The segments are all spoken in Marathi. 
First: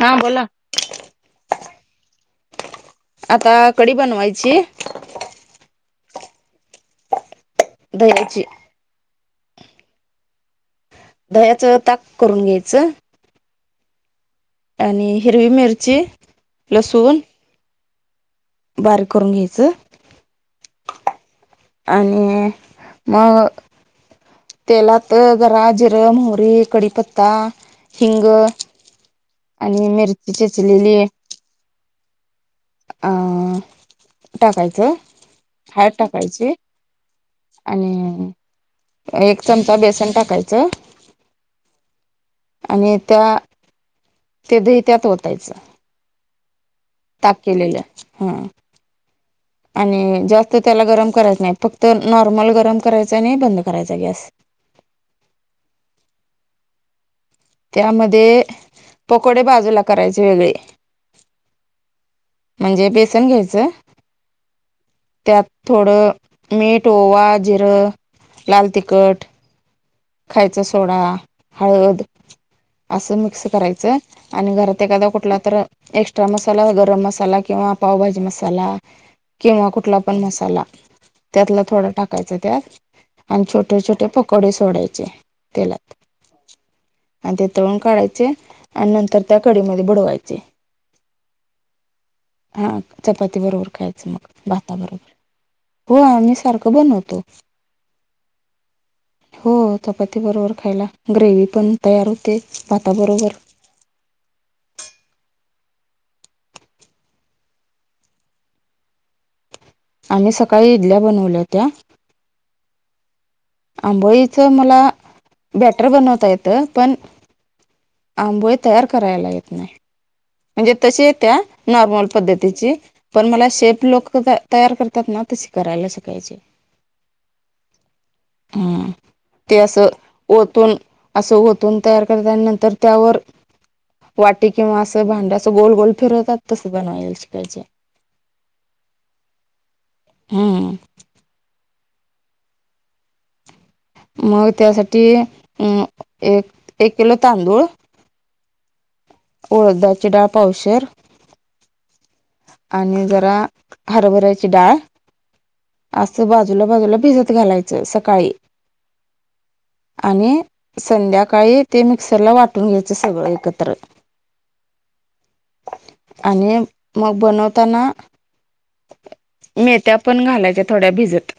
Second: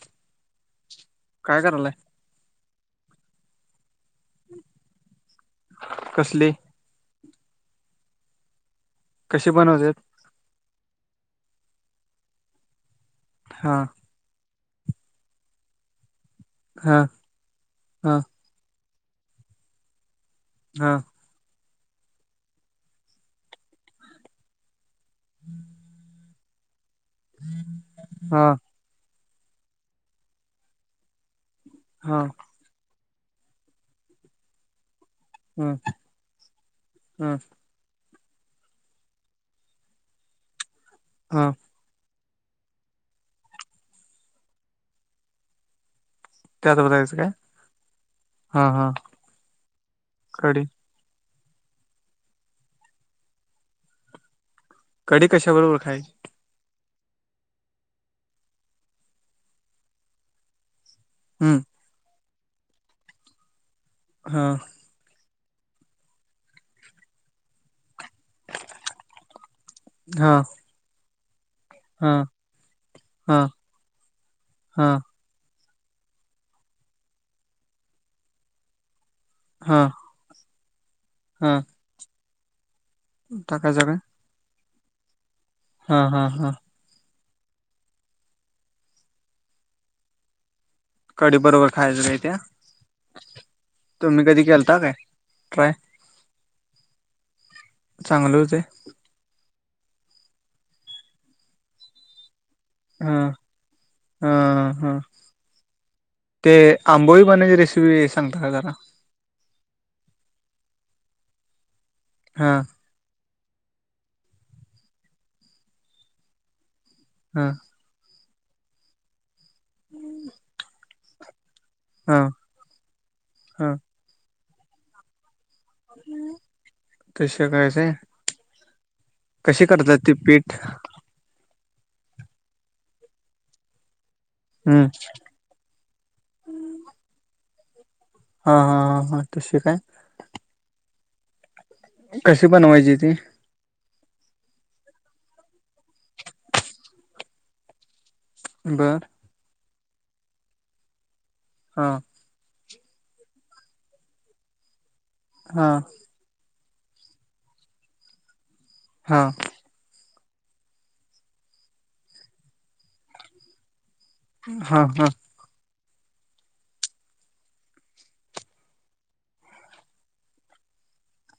हा बोला काय करायलय? आता कढी बनवायची. कसली? दह्याची. कशी बनवतात? दद्याच ताक करून घ्यायचं. हा आणि हिरवी मिरची, लसूण हां बारीक करून घ्यायचं. हां आणि मग तेलात जरा जिरं मोहरी आणि कढीपत्ता हिंग. हा आणि मिरची चिरलेली हां अ टाकायचं. हम्म हळद टाकायची हम्म आणि एक चमचा बेसन टाकायचं. हा आणि त्या ते दही त्यात ओतायचं. त्यात बघायचं काय ताक केलेलं हम. हा हा आणि जास्त कडी त्याला गरम करायच नाही फक्त नॉर्मल गरम करायच, आणि बंद करायचा गॅस. कढी कशा बरोबर खायची? त्यामध्ये पकोडे बाजूला करायचे वेगळे. हम. म्हणजे बेसन घ्यायचं. हा. त्यात थोडं मीठ, ओवा, जिरं, लाल तिखट हा खायचा सोडा हळद हा असं हा मिक्स करायचंय, आणि घरात हा एखादा कुठला तर एक्स्ट्रा मसाला गरम मसाला किंवा पावभाजी मसाला किंवा हा कुठला पण मसाला हा त्यातला थोडा टाकायच त्यात. आणि छोटे टाकायचं काय छोटे पकोडे सोडायचे. तेलात हा हा हा. आणि ते तळून काढायचे आणि नंतर त्या कडीमध्ये बुडवायचे. कडी बरोबर खायचं काय त्या हा चपाती बरोबर खायचं मग. तुम्ही कधी भाता केलता काय बरोबर. ट्राय हो आम्ही सारखं बनवतो. चांगल हुतंय? हो चपाती बरोबर खायला ग्रेवीही पण तयार होते. हा भाताबरोबर हा हा ते आंबोळी बनण्याची रेसिपी सांगता का जरा आम्ही सकाळी इडल्या बनवल्या होत्या. हा. आंबोळीचं मला बॅटर बनवता येतं पण हा. आंबोळे तयार करायला येत नाही. त्या नॉर्मल हा पद्धतीची. पण मला हा शेप लोकं तयार करतात ना तशी करायला शकायचे. तसे करायचंय ह ते कशी असं करतात ते पीठ ओतून असं होत दोन तयार करता आणि नंतर त्यावर वाटी किंवा हम्म अस अस भांड असं गोल गोल फिरवतात तस बनवाईल शिकायचे. हा हा हा हा तशी काय? हम्म कशी बनवायची ती? मग त्यासाठी अं एक-एक किलो तांदूळ बरं. उ डदाळदची डाळ पावशेर. हा. आणि जरा हरभऱ्याची डाळ. हा असं बा बाजूला बाजूला भिजत घालायचं सकाळी. हा. आणि संध्याकाळी ते मिक्सरला वाटून घ्यायचं सगळं एकत्र. हा हा. आणि मग बनवताना. मेथ्या पण घालायच्या थोड्या भिजत.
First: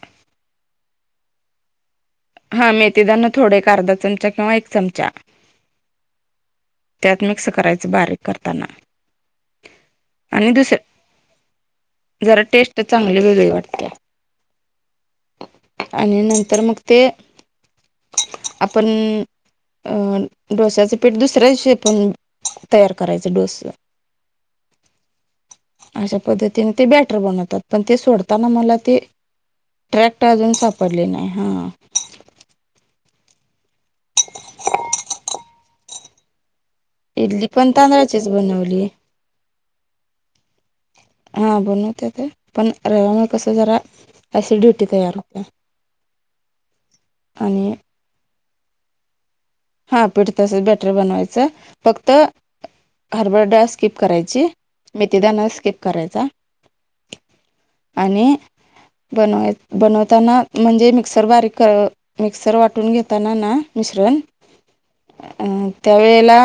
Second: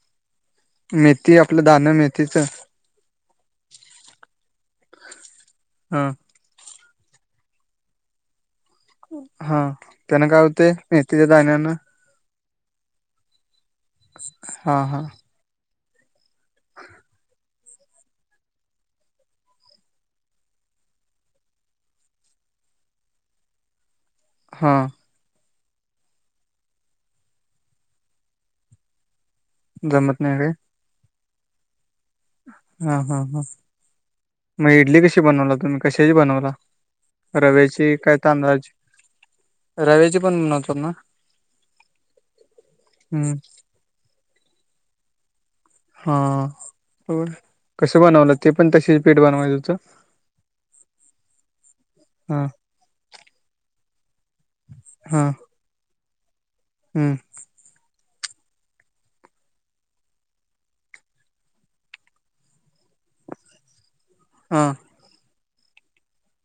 मेथी आपलं दानं मेथ हा मेथीदान थोडे एक अर्धा चमचा किंवा एक चमचा. त्यात मिक्स करायच बारीक कर. हा त्यांन काय आणि होतय दुसऱ्या मेथीच्या दाण्यान. जरा टेस्ट चांगली वेगळी वाट. हा हा. आणि नंतर मग ते हम आपण अं डोस्याचं पीठ दुसऱ्या दिशी पण तयार करायचं डोसं. हा. अशा पद्धतीने ते बॅटर बनवतात. पण ते सोडताना मला ते जमत ट्रॅक्ट नाही काय अजून सापडली नाही हा. हा हा हा मग इडली कशी बनवला तुम्ही कशाची बनवला? इडली पण रव्याची काय तांदळाचीच तांदळाची बनवली. रव्याची पण बनवतात ना हा बनवत्या ते, पण रव्यामुळ हम्म कसं जरा? अशी ड्युटी तयार होतीया. हा बर कसं बनवलं? ते पण तशी पीठ बनवायच. हा पिठ तसच बॅटर बनवायचं, फक्त हा हरभरा डाळ स्किप करायची, मेथिदाना स्किप करायचा. हुं आणि अ बनवाय बनवताना म्हणजे मिक्सर बारीक करा मिक्सर वाटून घेताना ना मिश्रण हां. अ त्यावेेळेला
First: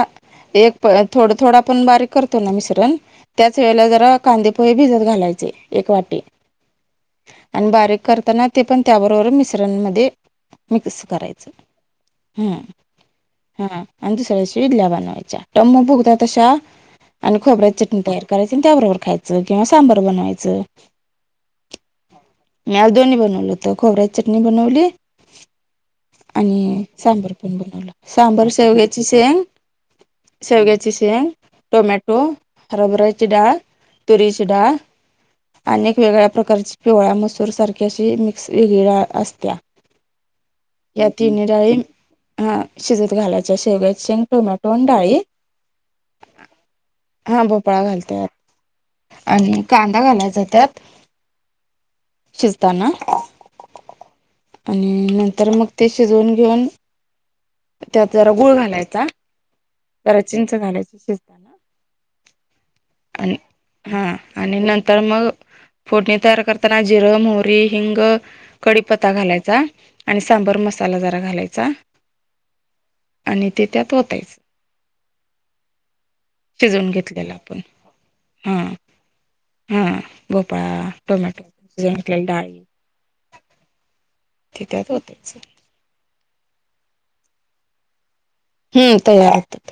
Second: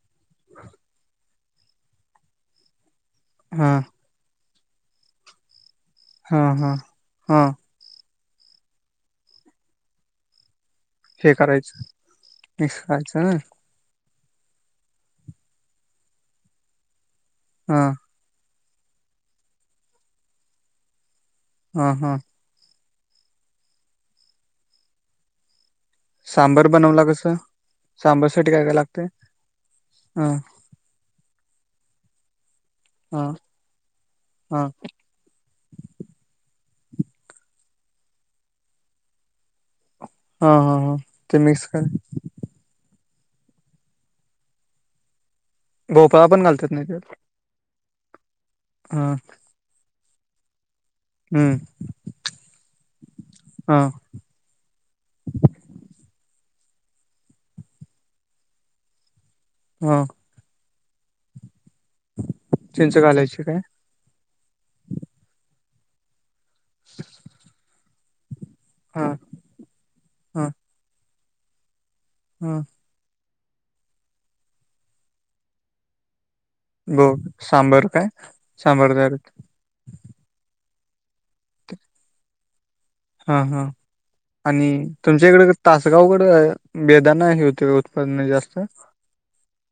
एक थोडं थोडं आपण बारीक करतो ना मिश्रण. त्याच हा वेळेला जरा कांदेपोहे भिजत घालायचे, एक वाटी हा हा हा आणि बारीक. करताना ते पण त्याबरोबर मिश्रणमध्ये मिक्स करायचं. खायच नाही. हा आणि दुसऱ्या दिवशी इडल्या बनवायच्या. टम्म फुगतात अशा आणि खोबऱ्याची हा चटणी तयार करायची. तिन त्याबरोबर खायचं किंवा सांबर बनवायचं. हां. हां. मी आज दोन्ही बनवलं होत. खोबऱ्याची चटणी बनवली सांबर बनवला कसं? तेण बनवला. सांबर सांबरसाठी काय काय लागते शेवग्याची शेंग, हा शेवग्याची शेंग टोमॅटो हा हरबऱ्याची डाळ, तुरीची हा डाळ आणि एक वेगळ्या प्रकारची पिवळ्या मसूर सारखी, अशी मिक्स वेगळी डाळ असतिया. हा. हा. हा. ते मिक्स कराय हा शिजत घालायचं शेवग्याची शेंग, टोमॅटो आणि डाळी. भोपाळा पण घालत्यात माहिताय? पळा घालत्यात आणि कांदा घालायचा त्यात. हम्म शिजताना हा. आणि नंतर मग ते शिजउन घेऊन त्यात जरा गुळ घालायचा. हा जरा चिंच घालाय चिंच आणि घालायची काय हा आणि नंतर मग फोडणी तयार करताना जिरं, मोहरी, हिंग हा कडीपत्ता घालायचा आणि सांबर मसाला जरा घालायचा. हम्म. आणि ते त्यात वतायच. शिजउन ब घेतलेलं आपण. सांबर काय हा सांबर तयार होते. हा ब पळा टोमॅटो, अजुन काय डाळ. हा हा आणि ओतायचं तुमच्याइकड कसं तासगावक बेदाण हे हुतय ओ उत्पन्न जास्त हम्म तयार होतात.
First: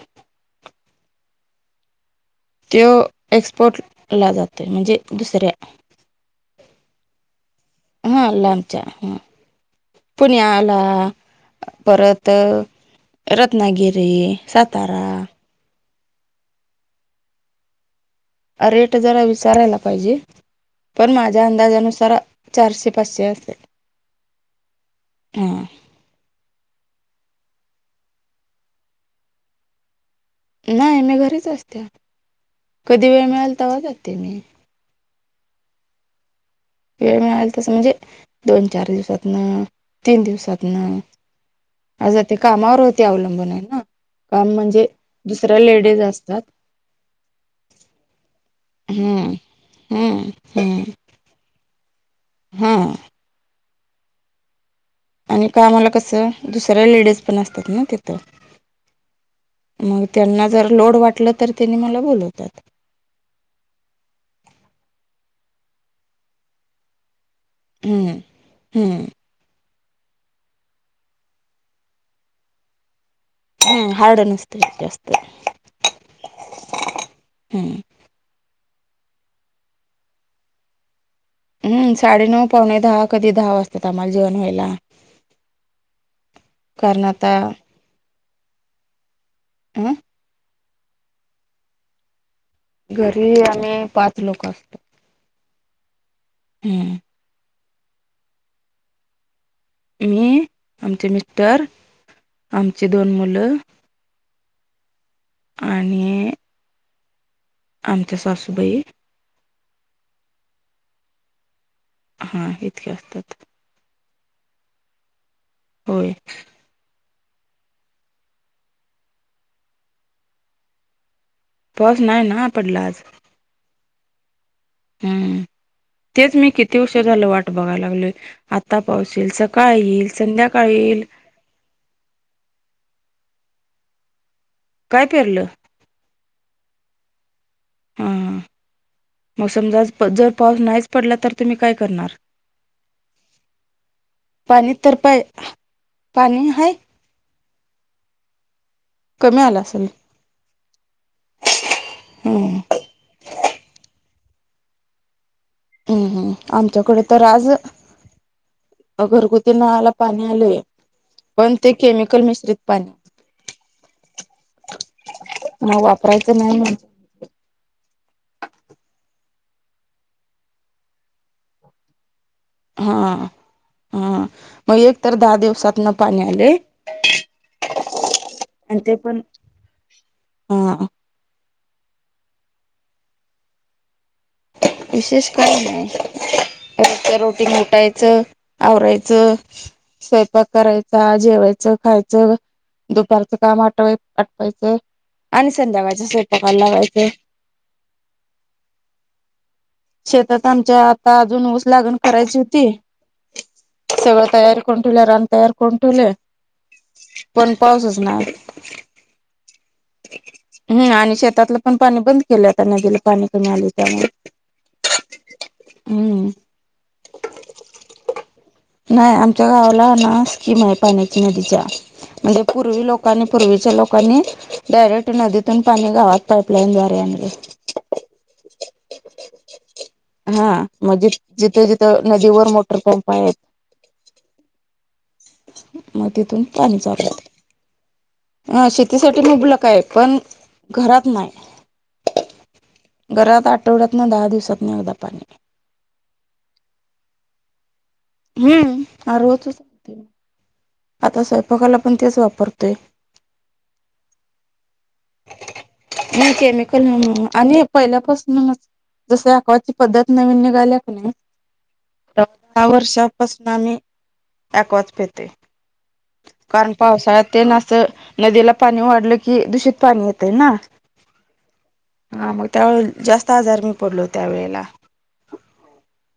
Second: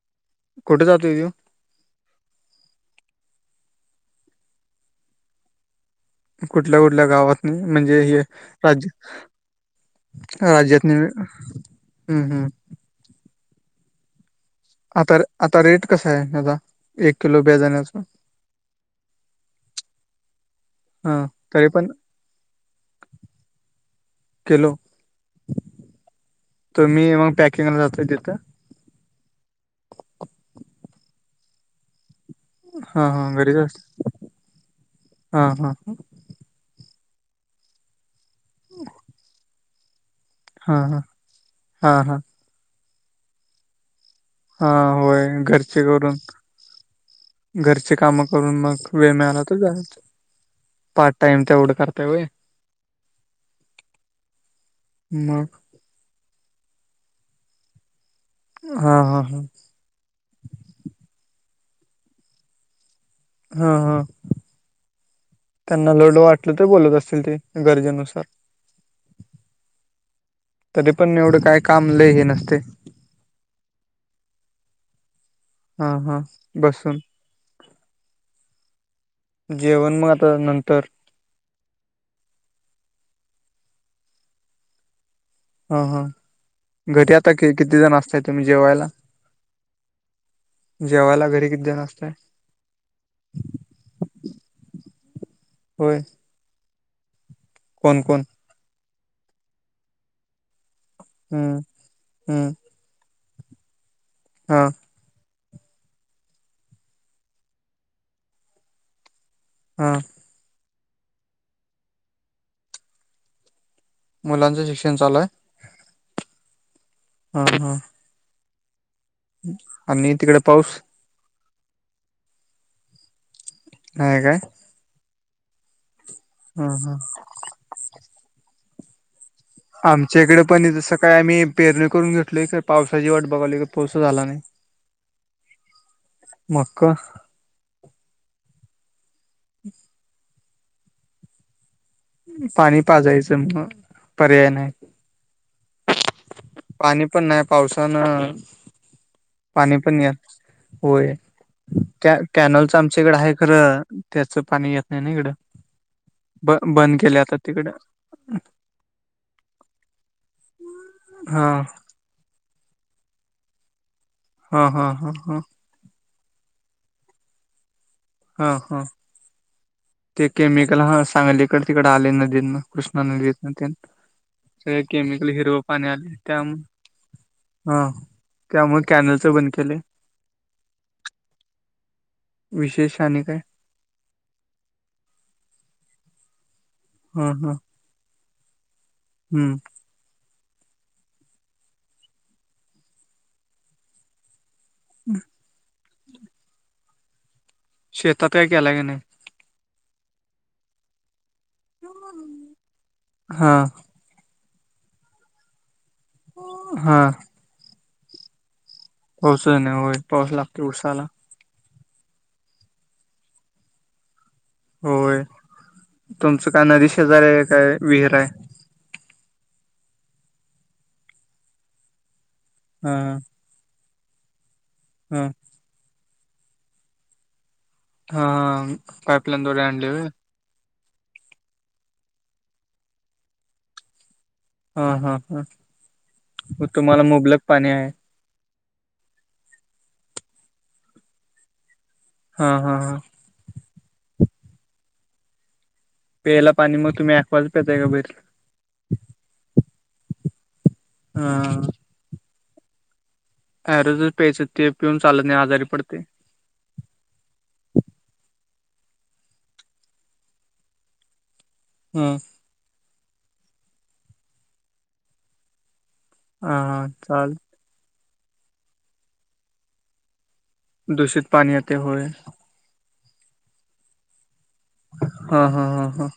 कुठ जातोय त्यो? त्यो एक्सपोर्ट ला जातोय म्हणजे दुसऱ्या कुटल्या कुटल्या गावातनी म्हणजे हे हा लांबच्या राज्य हा पुण्याला राज्यात परत अ रत्नागिरी आता सातारा रे आता रेट कसाय हेजा एक किलो बेदाण्याचा अ रेट जरा विचारायला पाइजे पण हा माज्या तरी पण अंदाजानुसार चारशे, पाचशे असेल. किलो हा तुमी पॅकिंगला जाताय तित? न्हाय मी घरीच असते, हा कदी वेळ हा मिळल घरीच तवा असतो जाते मी. हा, हा! वेळ मिळाल तसं, म्हणजे दोन चार दिवसातन. तीन हा दिवसातन हा हा आ हा जते कामावर होते अवलंबून हाय ना काम हा म्हणजे दुसऱ्या लेडीज असतात. घरची काम करून मग, वेळ हम्म मिळाला तर जायच हम्म हम्म पार्ट टाइम तेवड कर हा! मग आणि कामाला कस, दुसऱ्या लेडीज पण असत्यात ना तित हा हा हा मग तेना जर लोड वाटलं तर तेनी मला बोलवत्यात. हा हा तेना लोड वाटलं तर, बोलवत असतील ते. हूं गरजेनुसार हूं! तरी पण एवड काय काम, लई हे नसतय हम हार्ड नस्तय जास्त. हा हा बसून. हम्म जेवण म आता नंतर ह साडेनऊ पावणे धा कदी धा वाजत्यात आमाला जेवण व्हायला. हा घरी आता कित किती जण असताय तुमी जेवायला? [inaudible] जेवायला घरी किती जन असताय? घरी आमी पाच लोकं असतो. होय. हूं! कोण? मी आमचे हम्म मिस्टर, हम्म आमची दोन मुलं, हा! आणि आमच्या सासूबई. [inaudible] हा इतके असतात. मुलांचं शिक्षण चालूआय? होय. हा! आणि तिकडे पाऊस? पाऊस नाही ना पडला आज. नाह काय? हूं तेच मी हा किती हा ऊशीर झालं वाट बघाय लागलोय आता पावस ईल सक आमच्या इकडं पण ईथ सकाय आम्ही पेरणी करून घेतलोय काय पावसाची वाट बघाली पऊसच आला नाही. काय पेरलं? मका. हा मग समजा जर पाऊस नाहीच पडला तर तुम्ही काय णार, पाणी पाजायचं मग पर्याय नाही. पाणी तर पाय पाणी हाय. पावसान कमी आला असेल म होय. त्या कॅनलचं आमच्या इकडं आहे खरं, त्याच पाणी येत नाही ना इकडं, हम हम्म, ब बंद आमच्याकडे केले तर आता आज तिकडं घरगुती नळाला पाणी आलंय. हा पण ते केमिकल मिश्रित पाणी हा हा हा हा. प्रयत नाही आहे हा हा, ते केमिकल हा सांगलीकडं तिकडं आलेलं. हा कृष्णा नदीेतनं तेन, हा मग सगळं एक तर केमिकल दहा हिरवं दिवसात पाणी न आले त्यामु हा, आणि त्यामुळे ते पण कॅनलच बंद केलय. हा विशेष आणि काय? विशेष काय नाही, रोजच हा हा रूटीनन ऊटायचं आवरायचं, हम्म स्वयंपाक करायचा, जेवायचं, खायचं, दुपारचं काम आठवाय आणि संध्याकाळचं स्वयंपाकाला लागायचं. शेता काही केलाय काय नाही? शेतात आमच्या आता अजून ऊस लागण करायची हुती, हा सगळं तयार करून ठेवल्या, रान तयार करुन ठेवलय, पण पाऊसच नाय आजून. पाऊसच नाही होय, पाऊस लागतेय उसाला. आणि शेतातलं पण पाणी बंद केलंय आता, नदीला पाणी कमी आलय त्यामुळ. होय, तुमचं काय नदी शेजारी हाय, काय विहिराय. आच्या गावाला ना स्कीम आय, पाण्याच्या नदीच्या म्हणजे पूर्वी हा लोकांनी पूर्वीच्या लोक कोणी डैरेक्ट हा नदी तुन पनी गावात पैप लईन द्वारे आणलय. हाहह पईप लाईनद्वारे आणलंय वय? मजे जिथं, जिथं नदीवर मोटरपंप आहेत हा हा मग तिथून हा, तुम्हाला मुबलक पाणी हाय? ह शेतीसाठी मुबलक हाय, पण घरात नाहीं. हा हा हा. आठवड्यात नं, दहा दिवसातन ऐगदा पाणी. प्यायला पाणी मग तुम्ही यॅकवाज प्याताय का? हम्म. आरोच. आता स्वयंपाकाला पण तेच वापरतोय. अँरोजच प्यायच ते पिऊन चालत नाही आजारी पडतय. नाही केमिकल आणि पहिल्यापासून जस अँकवाची पद्धत नवीन निघाल्या कने हा सहा वर्षापासून आम्ही अँकवाच पितोय. कारण हा पावसाळ्यात चाल ते ना असं नदीला पाणी वाढलं कि दूषित पाणी येत. दूषित पाणी येते होय हा मग त्यावे जास्त आजार मी पडलो त्या वेळेला. हा हा हा हा.